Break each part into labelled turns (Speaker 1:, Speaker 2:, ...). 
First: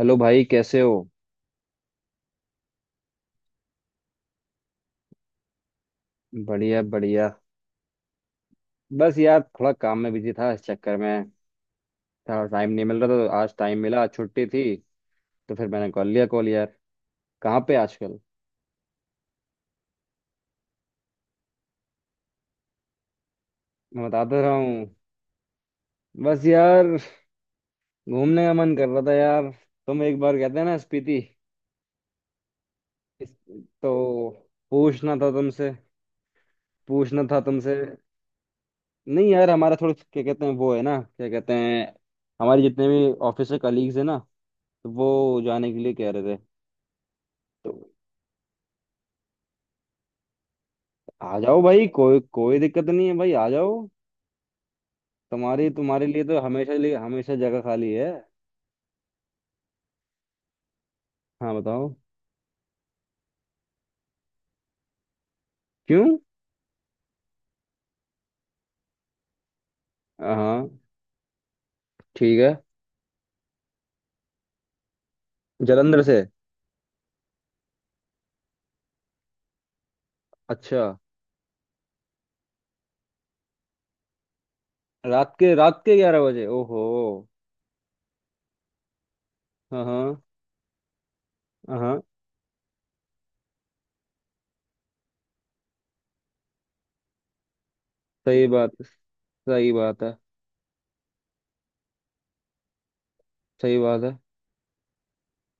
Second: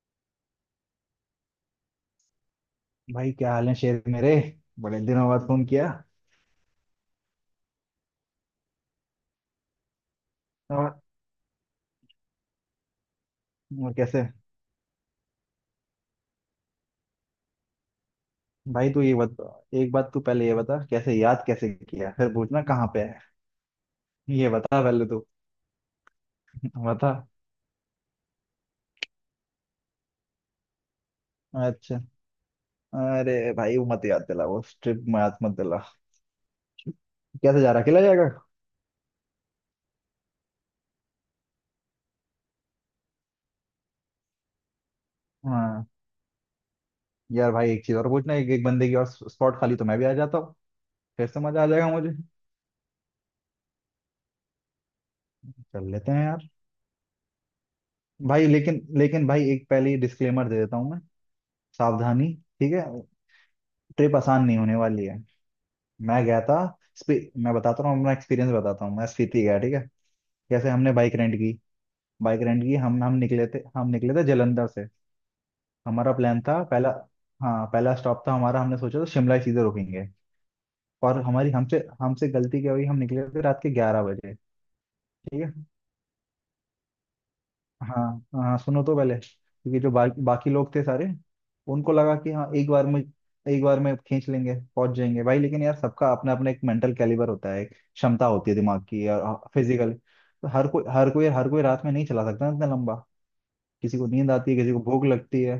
Speaker 1: Hello भाई, कैसे हो।
Speaker 2: भाई, क्या हाल है शेर मेरे। बड़े दिनों बाद फोन किया।
Speaker 1: बढ़िया बढ़िया। बस यार, थोड़ा काम में बिजी था इस चक्कर
Speaker 2: और
Speaker 1: में। थोड़ा टाइम नहीं मिल रहा था, तो आज टाइम
Speaker 2: और
Speaker 1: मिला, आज
Speaker 2: कैसे?
Speaker 1: छुट्टी थी। तो फिर मैंने कॉल लिया, कॉल यार। कहाँ पे आजकल?
Speaker 2: भाई तू ये बता। एक बात तू पहले ये बता, कैसे याद कैसे किया, फिर पूछना कहाँ पे है।
Speaker 1: मैं बताता
Speaker 2: ये
Speaker 1: रहा
Speaker 2: बता
Speaker 1: हूँ।
Speaker 2: पहले तू।
Speaker 1: बस यार।
Speaker 2: बता।
Speaker 1: घूमने का मन कर रहा था यार। तुम एक बार कहते हैं ना स्पीति।
Speaker 2: अच्छा। अरे
Speaker 1: इस-
Speaker 2: भाई, वो मत याद
Speaker 1: तो
Speaker 2: दिला वो ट्रिप,
Speaker 1: पूछना था
Speaker 2: मत मत
Speaker 1: तुमसे,
Speaker 2: दिला।
Speaker 1: पूछना था
Speaker 2: कैसे जा
Speaker 1: तुमसे।
Speaker 2: रहा? अकेला जाएगा?
Speaker 1: नहीं यार, हमारा थोड़ा क्या कहते हैं, वो है ना, क्या कहते हैं। हमारे जितने भी ऑफिस के कलीग्स है ना, तो वो जाने के
Speaker 2: हाँ।
Speaker 1: लिए कह रहे थे।
Speaker 2: यार भाई,
Speaker 1: तो
Speaker 2: एक चीज और पूछना, एक एक बंदे की और स्पॉट खाली तो मैं भी आ जाता हूँ। फिर
Speaker 1: आ
Speaker 2: से
Speaker 1: जाओ
Speaker 2: मजा आ
Speaker 1: भाई,
Speaker 2: जाएगा मुझे।
Speaker 1: कोई कोई दिक्कत नहीं है भाई, आ जाओ। तुम्हारी
Speaker 2: चल
Speaker 1: तुम्हारे
Speaker 2: लेते
Speaker 1: लिए
Speaker 2: हैं
Speaker 1: तो
Speaker 2: यार।
Speaker 1: हमेशा लिए हमेशा जगह खाली है।
Speaker 2: भाई, लेकिन लेकिन भाई, एक पहले डिस्क्लेमर दे देता हूँ मैं।
Speaker 1: हाँ बताओ।
Speaker 2: सावधानी। ठीक है। ट्रिप आसान नहीं होने वाली है।
Speaker 1: क्यों?
Speaker 2: मैं गया था। मैं बताता हूँ अपना एक्सपीरियंस बताता हूँ, मैं स्पीति गया, ठीक है।
Speaker 1: हाँ।
Speaker 2: जैसे हमने बाइक रेंट की।
Speaker 1: ठीक
Speaker 2: बाइक
Speaker 1: है।
Speaker 2: रेंट की, हम निकले थे, हम निकले थे जलंधर से।
Speaker 1: जलंधर
Speaker 2: हमारा
Speaker 1: से।
Speaker 2: प्लान था पहला। हाँ, पहला स्टॉप था हमारा, हमने सोचा था शिमला ही सीधे रुकेंगे।
Speaker 1: अच्छा।
Speaker 2: और हमारी हमसे हमसे गलती क्या हुई, हम निकले थे रात के 11 बजे।
Speaker 1: रात
Speaker 2: ठीक है।
Speaker 1: के रात के 11 बजे, ओहो।
Speaker 2: हाँ, हाँ, सुनो तो पहले, क्योंकि
Speaker 1: हाँ
Speaker 2: जो
Speaker 1: हाँ।
Speaker 2: बाकी बाकी लोग थे सारे,
Speaker 1: हाँ
Speaker 2: उनको
Speaker 1: हाँ।
Speaker 2: लगा कि हाँ एक बार में खींच लेंगे पहुंच जाएंगे भाई। लेकिन यार, सबका अपना अपना एक मेंटल कैलिबर होता है, एक क्षमता
Speaker 1: सही
Speaker 2: होती है
Speaker 1: बात।
Speaker 2: दिमाग की। और
Speaker 1: सही
Speaker 2: फिजिकल
Speaker 1: बात है।
Speaker 2: तो हर कोई रात में नहीं चला सकता ना, इतना लंबा।
Speaker 1: सही
Speaker 2: किसी
Speaker 1: बात
Speaker 2: को
Speaker 1: है।
Speaker 2: नींद आती है, किसी को भूख लगती है।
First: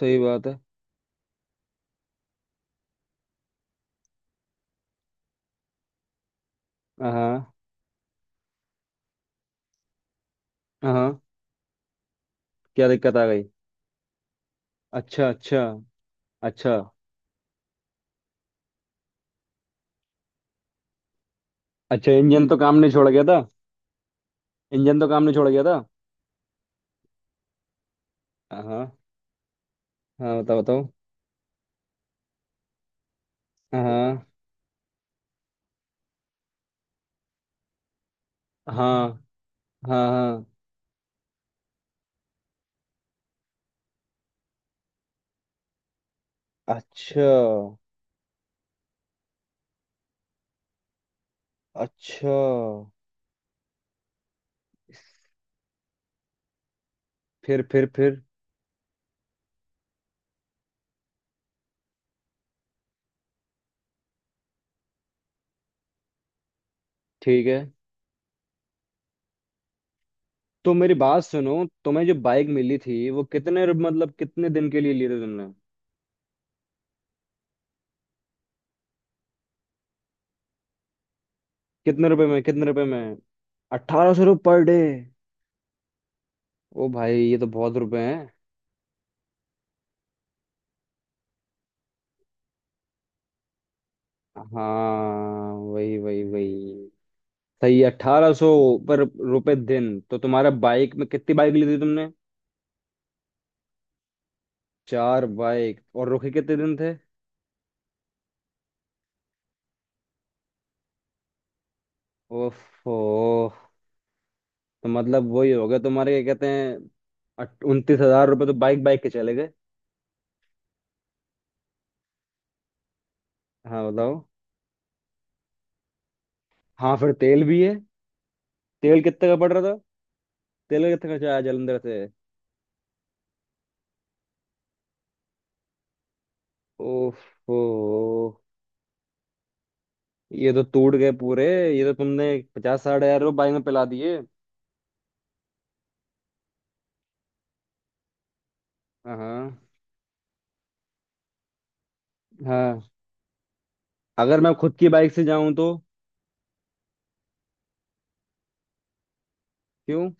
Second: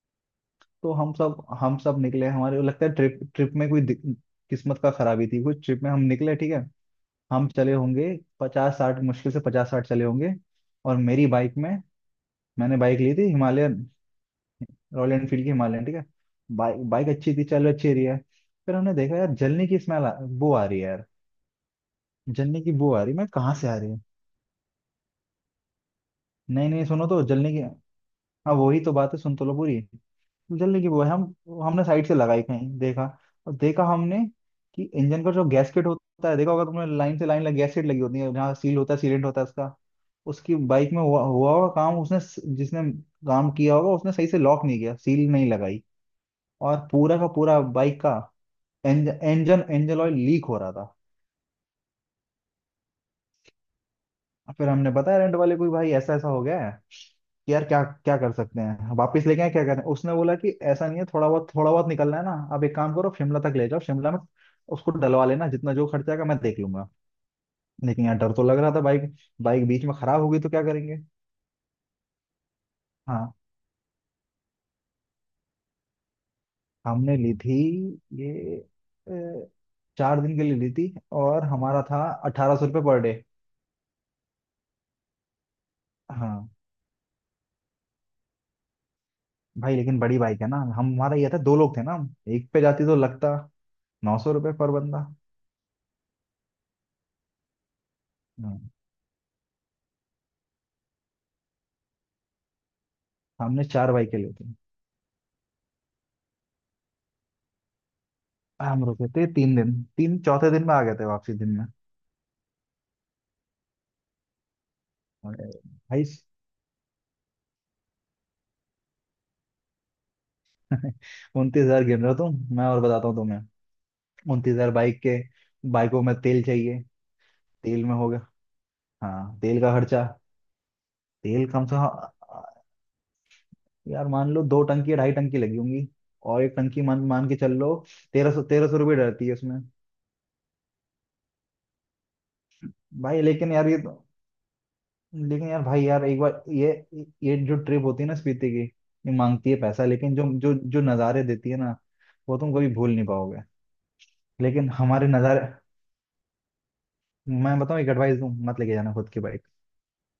Speaker 1: सही बात है।
Speaker 2: तो हम सब निकले। हमारे को लगता है ट्रिप ट्रिप में कोई किस्मत का खराबी थी कुछ, ट्रिप में हम निकले ठीक है।
Speaker 1: हाँ
Speaker 2: हम
Speaker 1: हाँ।
Speaker 2: चले होंगे 50 60, मुश्किल से 50 60 चले होंगे। और
Speaker 1: हाँ।
Speaker 2: मेरी बाइक में, मैंने
Speaker 1: क्या
Speaker 2: बाइक ली
Speaker 1: दिक्कत आ
Speaker 2: थी
Speaker 1: गई?
Speaker 2: हिमालयन, रॉयल
Speaker 1: अच्छा
Speaker 2: एनफील्ड की
Speaker 1: अच्छा।
Speaker 2: हिमालयन ठीक है।
Speaker 1: अच्छा।
Speaker 2: बाइक बाइक अच्छी थी, चलो अच्छी रही है। फिर हमने देखा, यार जलने की बू आ रही है यार।
Speaker 1: अच्छा, इंजन तो
Speaker 2: जलने की
Speaker 1: काम नहीं
Speaker 2: बू आ
Speaker 1: छोड़
Speaker 2: रही है,
Speaker 1: गया
Speaker 2: मैं
Speaker 1: था?
Speaker 2: कहाँ से आ रही है?
Speaker 1: इंजन तो काम नहीं छोड़ गया था?
Speaker 2: नहीं नहीं, सुनो तो जलने की, हाँ वही
Speaker 1: हाँ।
Speaker 2: तो बात है, सुन तो लो पूरी।
Speaker 1: हाँ बताओ
Speaker 2: जलने
Speaker 1: बताओ।
Speaker 2: की बू है। हम हमने साइड से लगाई, कहीं देखा। और देखा हमने
Speaker 1: हाँ
Speaker 2: कि इंजन का जो गैसकेट होता है, देखा होगा तुमने, लाइन से लाइन लग गैसकेट लगी होती है, जहाँ सील होता है,
Speaker 1: हाँ।
Speaker 2: सीलेंट होता है उसका।
Speaker 1: हाँ। हाँ।
Speaker 2: उसकी बाइक में हुआ हुआ होगा, काम उसने, जिसने काम किया होगा उसने सही से लॉक नहीं किया, सील नहीं लगाई। और पूरा
Speaker 1: अच्छा।
Speaker 2: का पूरा बाइक का एंज, इंजन इंजन ऑयल लीक हो रहा था।
Speaker 1: अच्छा।
Speaker 2: फिर हमने बताया रेंट वाले को, भाई ऐसा ऐसा हो गया है कि
Speaker 1: फिर?
Speaker 2: यार क्या
Speaker 1: फिर?
Speaker 2: क्या
Speaker 1: फिर?
Speaker 2: कर सकते हैं, वापस लेके आए क्या करें। उसने बोला कि ऐसा नहीं है, थोड़ा बहुत निकलना है ना, अब एक काम करो शिमला तक ले जाओ, शिमला में उसको डलवा लेना, जितना जो खर्चा आएगा मैं देख लूंगा।
Speaker 1: ठीक है।
Speaker 2: लेकिन यार डर तो लग रहा था बाइक बाइक बीच में खराब होगी तो क्या
Speaker 1: तो मेरी
Speaker 2: करेंगे।
Speaker 1: बात सुनो, तुम्हें जो बाइक मिली थी वो
Speaker 2: हाँ,
Speaker 1: कितने मतलब कितने दिन के लिए ली थी तुमने?
Speaker 2: हमने ली थी ये, अ, 4 दिन के लिए ली थी। और हमारा था
Speaker 1: कितने रुपए में,
Speaker 2: अठारह
Speaker 1: कितने
Speaker 2: सौ रुपये
Speaker 1: रुपए
Speaker 2: पर डे।
Speaker 1: में? 1800 रुपये पर डे?
Speaker 2: हाँ।
Speaker 1: ओ भाई, ये तो बहुत रुपए हैं।
Speaker 2: भाई लेकिन बड़ी बाइक है ना, हम हमारा ये था, दो लोग थे ना, हम एक पे जाती तो लगता 900 रुपये पर बंदा।
Speaker 1: हाँ, वही वही वही। सही, 1800
Speaker 2: हाँ।
Speaker 1: पर रुपए दिन। तो तुम्हारा बाइक में, कितनी बाइक ली थी तुमने?
Speaker 2: हमने चार बाइक लिए थे।
Speaker 1: 4 बाइक, और रुके कितने दिन थे?
Speaker 2: हम रुके थे 3 दिन, तीन चौथे दिन में आ गए थे, वापसी दिन में।
Speaker 1: ओफो। तो मतलब वही
Speaker 2: अरे
Speaker 1: हो गया
Speaker 2: भाई
Speaker 1: तुम्हारे, क्या कहते हैं, 29,000 रुपये तो बाइक बाइक के चले गए।
Speaker 2: 29,000 गिन रहे हो तुम, मैं और बताता हूँ तुम्हें।
Speaker 1: हाँ बताओ।
Speaker 2: 29,000 बाइक के, बाइकों में तेल चाहिए।
Speaker 1: हाँ फिर तेल भी है।
Speaker 2: तेल में हो गया।
Speaker 1: तेल कितने का
Speaker 2: हाँ
Speaker 1: पड़
Speaker 2: तेल
Speaker 1: रहा
Speaker 2: का
Speaker 1: था?
Speaker 2: खर्चा,
Speaker 1: तेल का कितना खर्चा आया
Speaker 2: तेल कम से
Speaker 1: जलंधर से?
Speaker 2: कम, यार मान लो दो टंकी या ढाई टंकी लगी होंगी। और एक टंकी मान मान के चल
Speaker 1: ओहो।
Speaker 2: लो, 1300 रुपये डरती है उसमें।
Speaker 1: ये तो टूट गए पूरे। ये तो तुमने 50-60 हजार
Speaker 2: भाई
Speaker 1: रुपये बाइक
Speaker 2: लेकिन
Speaker 1: में
Speaker 2: यार ये
Speaker 1: पिला
Speaker 2: तो,
Speaker 1: दिए।
Speaker 2: लेकिन यार भाई यार एक बार ये जो ट्रिप होती है ना स्पीति की,
Speaker 1: हाँ।
Speaker 2: ये मांगती है
Speaker 1: हाँ।
Speaker 2: पैसा। लेकिन जो जो जो नज़ारे देती है ना, वो तुम कभी
Speaker 1: हाँ।
Speaker 2: भूल नहीं पाओगे।
Speaker 1: अगर मैं
Speaker 2: लेकिन
Speaker 1: खुद की
Speaker 2: हमारे
Speaker 1: बाइक से
Speaker 2: नज़ारे,
Speaker 1: जाऊं तो?
Speaker 2: मैं बताऊँ, एक एडवाइस दूं, मत लेके जाना खुद की बाइक।
Speaker 1: क्यों?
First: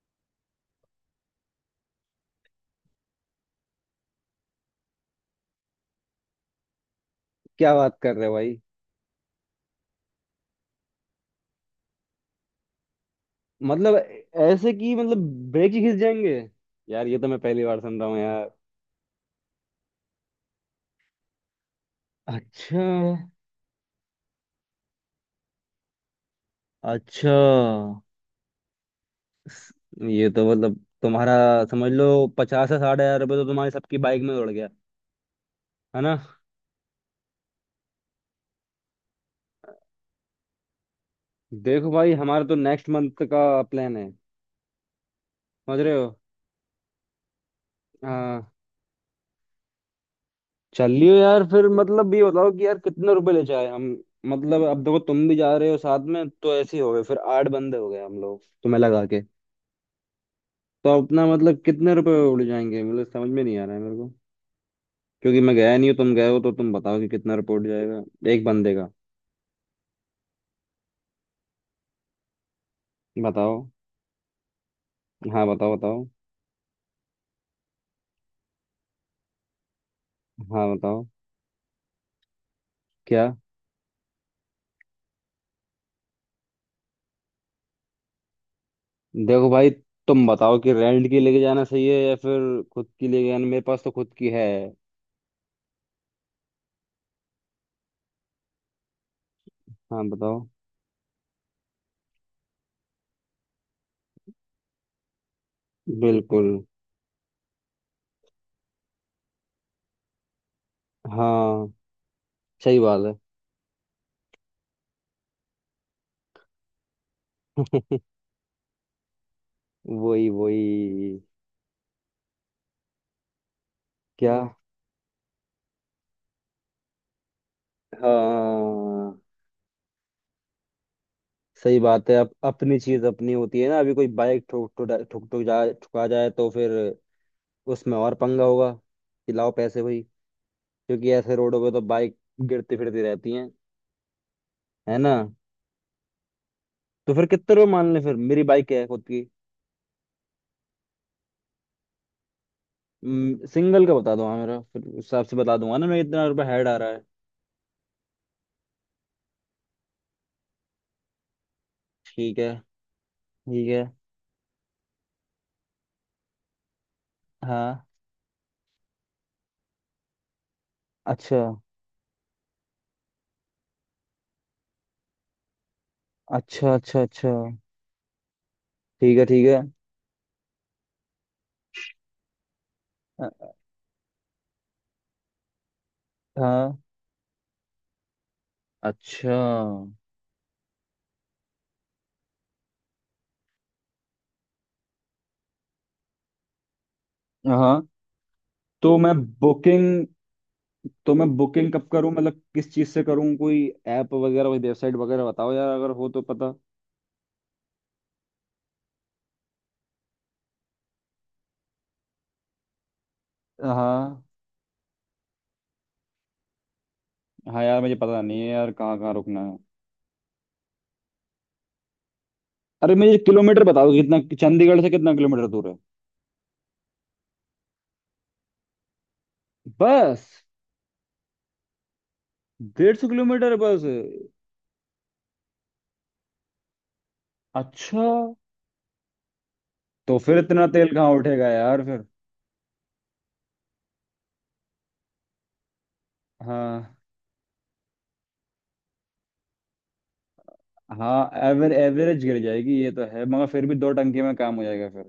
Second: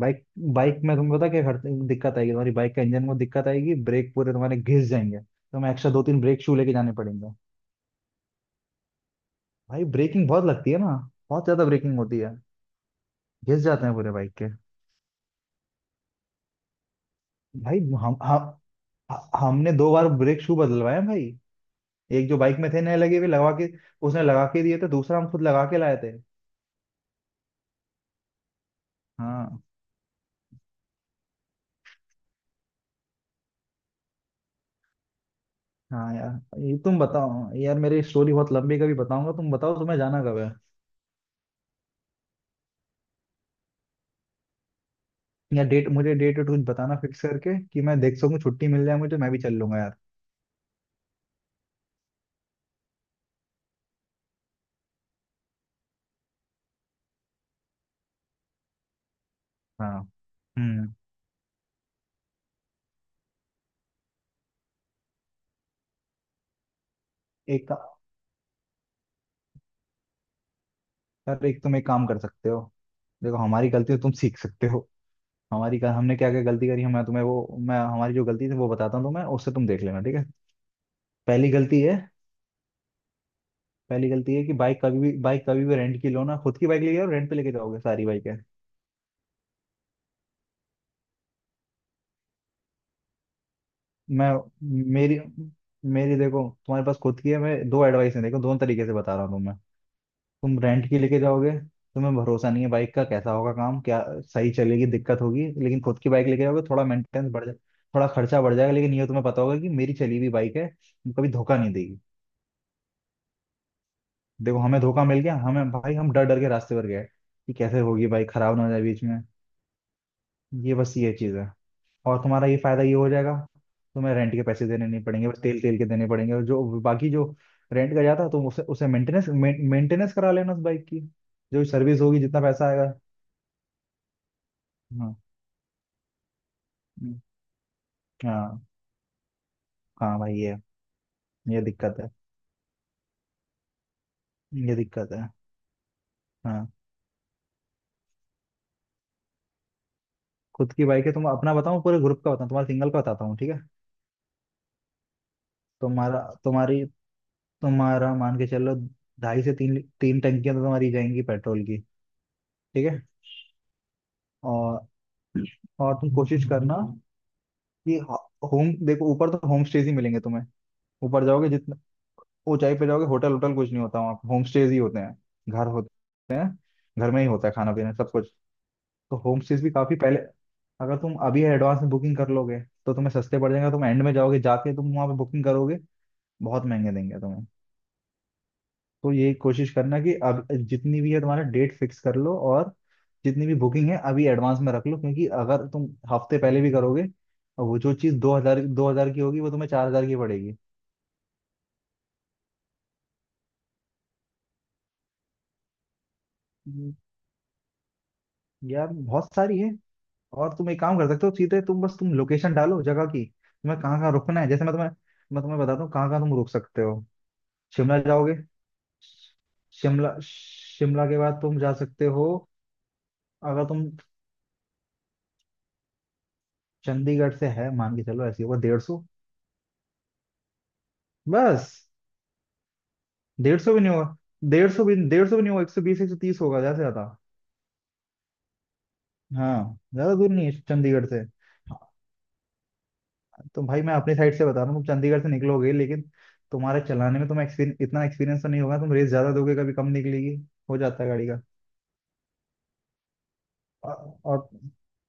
Speaker 2: बाइक बाइक में तुम्हें पता क्या दिक्कत आएगी, तुम्हारी बाइक का इंजन में दिक्कत आएगी, ब्रेक पूरे तुम्हारे घिस जाएंगे, तुम्हें एक्स्ट्रा दो तीन ब्रेक शू लेके जाने पड़ेंगे।
Speaker 1: क्या बात कर रहे हो भाई?
Speaker 2: भाई ब्रेकिंग बहुत लगती है ना, बहुत ज्यादा ब्रेकिंग होती है, घिस जाते
Speaker 1: मतलब,
Speaker 2: हैं पूरे बाइक के।
Speaker 1: ऐसे कि मतलब, ब्रेक ही खींच जाएंगे? यार, ये तो मैं पहली
Speaker 2: भाई
Speaker 1: बार सुन रहा हूँ यार।
Speaker 2: हम हमने दो बार ब्रेक शू बदलवाए हैं भाई। एक जो बाइक में
Speaker 1: अच्छा।
Speaker 2: थे नए लगे हुए लगा के, उसने लगा के दिए थे, दूसरा हम खुद लगा के लाए थे।
Speaker 1: अच्छा।
Speaker 2: हाँ।
Speaker 1: ये तो मतलब तुम्हारा, समझ लो 50 से 60 हजार रुपये तो तुम्हारी सबकी बाइक में उड़ गया, है ना?
Speaker 2: हाँ यार ये तुम बताओ। यार मेरी स्टोरी बहुत लंबी है, कभी बताऊंगा। तुम बताओ, तुम्हें जाना कब है,
Speaker 1: देखो भाई, हमारा तो नेक्स्ट मंथ का प्लान है।
Speaker 2: या
Speaker 1: समझ
Speaker 2: डेट,
Speaker 1: रहे हो?
Speaker 2: मुझे डेट कुछ बताना फिक्स करके, कि मैं देख सकूं
Speaker 1: हाँ।
Speaker 2: छुट्टी मिल जाए, मुझे तो मैं भी चल लूंगा यार।
Speaker 1: चल लियो यार, फिर मतलब ये बताओ कि यार कितने रुपए ले जाए हम। मतलब अब देखो, तुम भी जा रहे हो साथ में, तो ऐसे ही हो गए, फिर 8 बंदे हो गए हम लोग तुम्हें लगा के।
Speaker 2: हाँ।
Speaker 1: तो
Speaker 2: हम्म।
Speaker 1: अपना मतलब कितने रुपए उड़ जाएंगे, मतलब समझ में नहीं आ रहा है मेरे को। क्योंकि मैं गया नहीं हूँ, तुम गए हो, तो तुम बताओ कि कितना रुपये उड़
Speaker 2: एक का-
Speaker 1: जाएगा एक बंदे का।
Speaker 2: यार एक, तुम एक काम कर सकते हो। देखो
Speaker 1: बताओ।
Speaker 2: हमारी गलती है, तुम सीख सकते हो।
Speaker 1: हाँ बताओ
Speaker 2: हमारी का
Speaker 1: बताओ।
Speaker 2: हमने क्या क्या गलती करी है, मैं तुम्हें वो, मैं हमारी जो गलती थी वो बताता हूँ तुम्हें, उससे तुम देख लेना ठीक है।
Speaker 1: हाँ बताओ।
Speaker 2: पहली गलती है,
Speaker 1: क्या?
Speaker 2: पहली गलती है कि बाइक कभी भी रेंट की लो ना, खुद की बाइक ले आओ, रेंट पे लेके जाओगे सारी बाइक।
Speaker 1: देखो भाई, तुम बताओ कि रेंट की लेके जाना सही है या फिर खुद की लेके जाना? मेरे पास तो खुद की
Speaker 2: मैं
Speaker 1: है।
Speaker 2: मेरी मेरी देखो, तुम्हारे पास खुद की है, मैं दो एडवाइस है देखो, दोनों तरीके से बता रहा हूँ तुम्हें।
Speaker 1: हाँ बताओ।
Speaker 2: तुम रेंट की लेके जाओगे, तुम्हें भरोसा नहीं है बाइक का कैसा होगा काम, क्या सही चलेगी, दिक्कत होगी। लेकिन खुद की बाइक लेके
Speaker 1: बिल्कुल।
Speaker 2: जाओगे, थोड़ा मेंटेनेंस बढ़ जाए, थोड़ा खर्चा बढ़ जाएगा, लेकिन ये तुम्हें पता होगा कि मेरी चली हुई बाइक है, वो कभी धोखा
Speaker 1: हाँ।
Speaker 2: नहीं देगी।
Speaker 1: सही बात है।
Speaker 2: देखो हमें धोखा मिल गया हमें भाई, हम डर डर के रास्ते पर गए कि कैसे होगी बाइक, खराब ना हो जाए बीच में।
Speaker 1: वही वही।
Speaker 2: ये बस ये चीज है। और तुम्हारा ये फायदा ये हो जाएगा, तुम्हें रेंट
Speaker 1: क्या?
Speaker 2: के पैसे देने नहीं पड़ेंगे, बस तेल तेल के देने पड़ेंगे, और जो बाकी जो रेंट का जाता है तुम उसे उसे
Speaker 1: हाँ।
Speaker 2: मेंटेनेंस मेंटेनेंस करा लेना उस बाइक की, जो
Speaker 1: सही
Speaker 2: सर्विस
Speaker 1: बात है।
Speaker 2: होगी
Speaker 1: अब
Speaker 2: जितना पैसा
Speaker 1: अपनी
Speaker 2: आएगा।
Speaker 1: चीज अपनी होती है ना, अभी कोई बाइक ठोक ठुक
Speaker 2: हाँ।
Speaker 1: ठुक ठुक जा ठुका जाए तो फिर
Speaker 2: हम्म।
Speaker 1: उसमें और पंगा
Speaker 2: हाँ।
Speaker 1: होगा कि लाओ पैसे भाई।
Speaker 2: हाँ भाई ये
Speaker 1: क्योंकि ऐसे
Speaker 2: ये
Speaker 1: रोडों पे तो
Speaker 2: दिक्कत है,
Speaker 1: बाइक गिरती फिरती रहती हैं,
Speaker 2: ये
Speaker 1: है ना?
Speaker 2: दिक्कत है। हाँ।
Speaker 1: तो फिर कितने रुपये मान लें फिर, मेरी बाइक है खुद की।
Speaker 2: खुद की बाइक है, तुम अपना बताओ पूरे ग्रुप का बताओ, तुम्हारा सिंगल का बताता हूँ ठीक है।
Speaker 1: सिंगल का बता दो। हाँ, मेरा फिर उस हिसाब से बता दूंगा ना मैं,
Speaker 2: तुम्हारा
Speaker 1: कितना रुपये हेड आ
Speaker 2: तुम्हारी
Speaker 1: रहा है।
Speaker 2: तुम्हारा मान के चलो, ढाई से तीन तीन टंकियां तो तुम्हारी जाएंगी पेट्रोल की,
Speaker 1: ठीक है।
Speaker 2: ठीक है।
Speaker 1: ठीक है।
Speaker 2: और और तुम कोशिश करना
Speaker 1: हाँ।
Speaker 2: कि होम देखो, ऊपर तो होम स्टेज ही मिलेंगे तुम्हें। ऊपर
Speaker 1: अच्छा
Speaker 2: जाओगे जितना ऊंचाई पे जाओगे, होटल होटल कुछ नहीं होता वहाँ पे, होम स्टेज ही होते हैं, घर होते हैं,
Speaker 1: अच्छा अच्छा।
Speaker 2: घर में ही
Speaker 1: अच्छा।
Speaker 2: होता है खाना पीना सब कुछ। तो
Speaker 1: ठीक है
Speaker 2: होम
Speaker 1: ठीक है।
Speaker 2: स्टेज भी काफी पहले, अगर तुम अभी एडवांस में बुकिंग कर लोगे तो तुम्हें सस्ते
Speaker 1: अ-
Speaker 2: पड़ जाएगा। तुम एंड में जाओगे, जाके तुम वहां पे बुकिंग करोगे, बहुत
Speaker 1: हाँ।
Speaker 2: महंगे देंगे तुम्हें। तो
Speaker 1: अच्छा।
Speaker 2: ये कोशिश करना कि अब जितनी भी है तुम्हारा डेट फिक्स कर लो, और जितनी भी बुकिंग है अभी एडवांस में रख लो, क्योंकि अगर तुम हफ्ते पहले भी करोगे, वो
Speaker 1: हाँ।
Speaker 2: जो चीज़ दो
Speaker 1: तो
Speaker 2: हजार
Speaker 1: मैं
Speaker 2: की होगी वो तुम्हें चार
Speaker 1: बुकिंग
Speaker 2: हजार की पड़ेगी।
Speaker 1: तो मैं बुकिंग कब करूँ, मतलब किस चीज़ से करूँ? कोई ऐप वगैरह, कोई वेबसाइट वगैरह बताओ यार अगर हो तो पता।
Speaker 2: हम्म। यार बहुत सारी है, और तुम एक काम कर सकते हो। सीधे तुम बस तुम लोकेशन डालो जगह की, तुम्हें कहाँ कहाँ
Speaker 1: हाँ।
Speaker 2: रुकना है, जैसे मैं तुम्हें, मैं तुम्हें बताता हूँ कहाँ कहाँ तुम रुक सकते हो।
Speaker 1: हाँ यार, मुझे
Speaker 2: शिमला
Speaker 1: पता
Speaker 2: जाओगे,
Speaker 1: नहीं है यार कहाँ कहाँ रुकना है।
Speaker 2: शिमला शिमला के बाद तुम जा सकते हो,
Speaker 1: अरे मुझे किलोमीटर
Speaker 2: अगर तुम
Speaker 1: बताओ, कितना चंडीगढ़ से कितना किलोमीटर दूर है?
Speaker 2: चंडीगढ़ से है मान के चलो, ऐसी होगा 150।
Speaker 1: बस?
Speaker 2: बस।
Speaker 1: 150 किलोमीटर
Speaker 2: 150 भी
Speaker 1: बस?
Speaker 2: नहीं होगा, डेढ़ सौ भी नहीं होगा, 120 130 होगा ज्यादा से ज्यादा।
Speaker 1: अच्छा।
Speaker 2: हाँ, ज्यादा
Speaker 1: तो
Speaker 2: दूर
Speaker 1: फिर
Speaker 2: नहीं है
Speaker 1: इतना तेल
Speaker 2: चंडीगढ़
Speaker 1: कहाँ
Speaker 2: से।
Speaker 1: उठेगा यार फिर?
Speaker 2: तो भाई मैं अपनी साइड से बता रहा हूँ, तुम चंडीगढ़ से निकलोगे, लेकिन तुम्हारे
Speaker 1: हाँ।
Speaker 2: चलाने में तुम्हें एक्सपीरियंस, इतना एक्सपीरियंस तो नहीं होगा, तुम रेस ज्यादा दोगे कभी कम निकलेगी, हो जाता है गाड़ी
Speaker 1: हाँ,
Speaker 2: का।
Speaker 1: एवरेज गिर जाएगी ये तो है, मगर फिर भी 2
Speaker 2: और,
Speaker 1: टंकी में
Speaker 2: और
Speaker 1: काम हो जाएगा फिर।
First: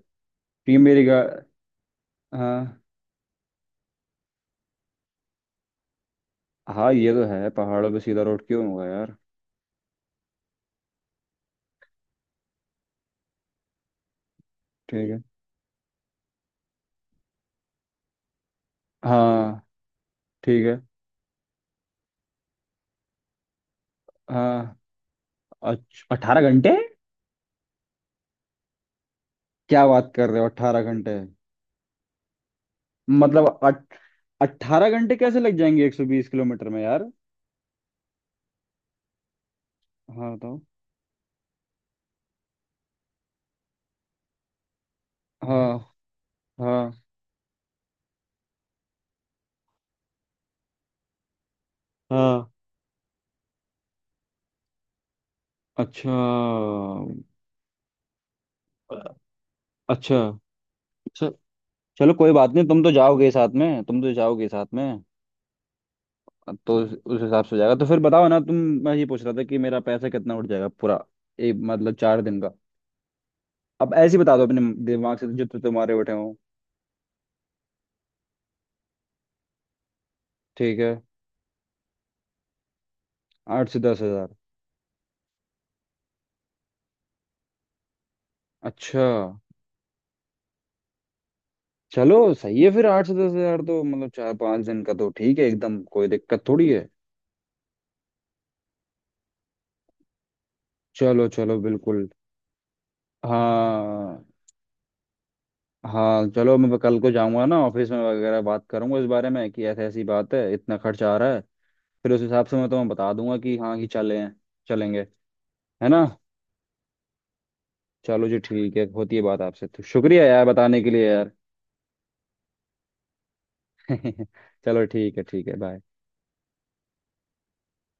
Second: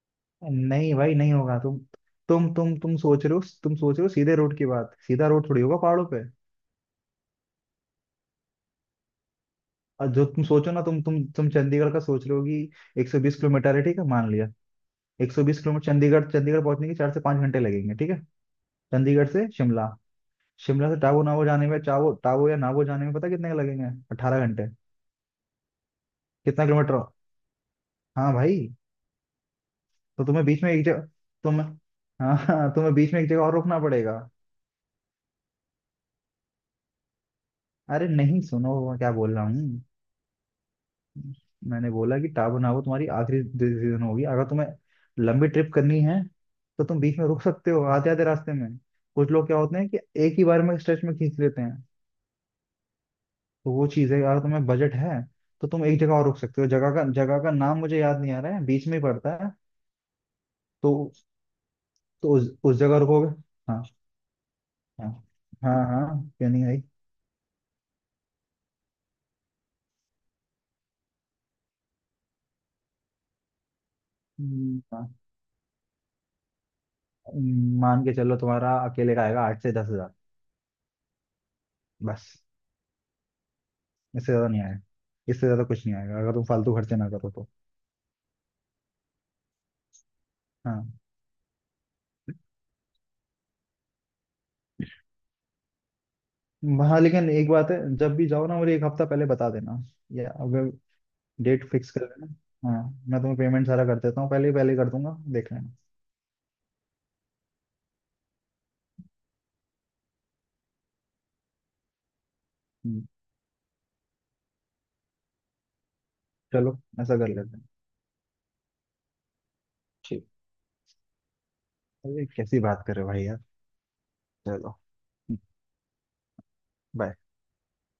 Speaker 1: कि
Speaker 2: नहीं
Speaker 1: मेरी
Speaker 2: भाई
Speaker 1: गा
Speaker 2: नहीं होगा तुम,
Speaker 1: हाँ।
Speaker 2: तुम सोच रहे हो, सीधे रोड की बात, सीधा रोड थोड़ी होगा पहाड़ों पे।
Speaker 1: हाँ ये तो है, पहाड़ों पे सीधा रोड क्यों होगा यार?
Speaker 2: और जो तुम सोचो ना, तुम चंडीगढ़ का सोच रहे हो कि 120 किलोमीटर है, ठीक है मान लिया,
Speaker 1: ठीक है।
Speaker 2: 120 किलोमीटर। चंडीगढ़ चंडीगढ़ पहुंचने के 4 से 5 घंटे लगेंगे ठीक है। चंडीगढ़ से
Speaker 1: हाँ
Speaker 2: शिमला,
Speaker 1: ठीक है।
Speaker 2: शिमला से टावो नावो जाने में, चावो टावो या नावो जाने में पता कितने लगेंगे? 18 घंटे।
Speaker 1: हाँ अच्छा, 18
Speaker 2: कितना
Speaker 1: घंटे?
Speaker 2: किलोमीटर? हाँ भाई।
Speaker 1: क्या बात
Speaker 2: तो
Speaker 1: कर रहे हो,
Speaker 2: तुम्हें बीच में
Speaker 1: 18
Speaker 2: एक जगह,
Speaker 1: घंटे?
Speaker 2: तुम हाँ हाँ, तुम्हें बीच में एक जगह और
Speaker 1: मतलब
Speaker 2: रुकना
Speaker 1: अट
Speaker 2: पड़ेगा।
Speaker 1: 18 घंटे कैसे लग जाएंगे 120 किलोमीटर में यार?
Speaker 2: अरे नहीं सुनो मैं क्या बोल रहा हूँ।
Speaker 1: हाँ बताओ।
Speaker 2: मैंने बोला कि टाबू नाबू तुम्हारी आखिरी डिसीजन होगी, अगर तुम्हें लंबी ट्रिप
Speaker 1: हाँ
Speaker 2: करनी है तो
Speaker 1: हाँ।
Speaker 2: तुम बीच में रुक सकते हो आधे आधे रास्ते में। कुछ लोग क्या होते हैं कि एक ही बार में स्ट्रेच में खींच लेते हैं।
Speaker 1: हाँ।
Speaker 2: तो वो चीज़ है, अगर तुम्हें बजट है तो तुम एक
Speaker 1: अच्छा
Speaker 2: जगह और रुक सकते हो, जगह का नाम मुझे याद नहीं आ रहा है, बीच में ही पड़ता है।
Speaker 1: अच्छा
Speaker 2: तो
Speaker 1: अच्छा। चलो
Speaker 2: तो
Speaker 1: कोई बात नहीं,
Speaker 2: उस
Speaker 1: तुम तो
Speaker 2: जगह रुकोगे।
Speaker 1: जाओगे साथ में,
Speaker 2: हाँ।
Speaker 1: तुम तो जाओगे साथ में।
Speaker 2: हाँ। हाँ हाँ, क्यों नहीं
Speaker 1: तो
Speaker 2: आई।
Speaker 1: उस हिसाब से हो जाएगा, तो फिर बताओ ना तुम। मैं ये पूछ रहा था कि मेरा पैसा कितना उठ जाएगा पूरा, एक मतलब 4 दिन का। अब ऐसे ही बता दो अपने
Speaker 2: हाँ,
Speaker 1: दिमाग से जितने तुम्हारे उठे हों।
Speaker 2: मान के चलो तुम्हारा अकेले का आएगा 8 से 10 हजार,
Speaker 1: ठीक है।
Speaker 2: बस।
Speaker 1: आठ से दस
Speaker 2: इससे
Speaker 1: हजार
Speaker 2: ज्यादा नहीं आएगा, इससे ज्यादा कुछ नहीं आएगा अगर तुम फालतू खर्चे ना करो तो।
Speaker 1: अच्छा।
Speaker 2: हाँ।
Speaker 1: चलो सही है फिर, 8 से 10 हजार तो मतलब 4-5 दिन का तो ठीक है, एकदम कोई दिक्कत थोड़ी है।
Speaker 2: हाँ लेकिन एक बात है, जब भी जाओ ना, मुझे 1 हफ्ता पहले बता देना, या अगर
Speaker 1: चलो चलो
Speaker 2: डेट फिक्स कर
Speaker 1: बिल्कुल।
Speaker 2: लेना। हाँ। मैं तुम्हें पेमेंट सारा कर देता
Speaker 1: हाँ।
Speaker 2: हूँ, पहले ही कर दूंगा, देख लेना।
Speaker 1: हाँ चलो, मैं कल को जाऊंगा ना ऑफिस में, वगैरह बात करूंगा इस बारे में कि ऐसी ऐसी बात है, इतना खर्च आ रहा है। फिर उस हिसाब से मैं तुम्हें
Speaker 2: हम्म।
Speaker 1: बता दूंगा कि हाँ कि चले हैं, चलेंगे, है ना?
Speaker 2: चलो ऐसा कर लेते हैं।
Speaker 1: चलो जी, ठीक है, होती है बात आपसे, तो शुक्रिया
Speaker 2: ठीक।
Speaker 1: यार बताने के लिए यार।
Speaker 2: अरे कैसी बात कर रहे हो भाई यार। चलो।
Speaker 1: चलो ठीक है, ठीक है, बाय।
Speaker 2: बाय।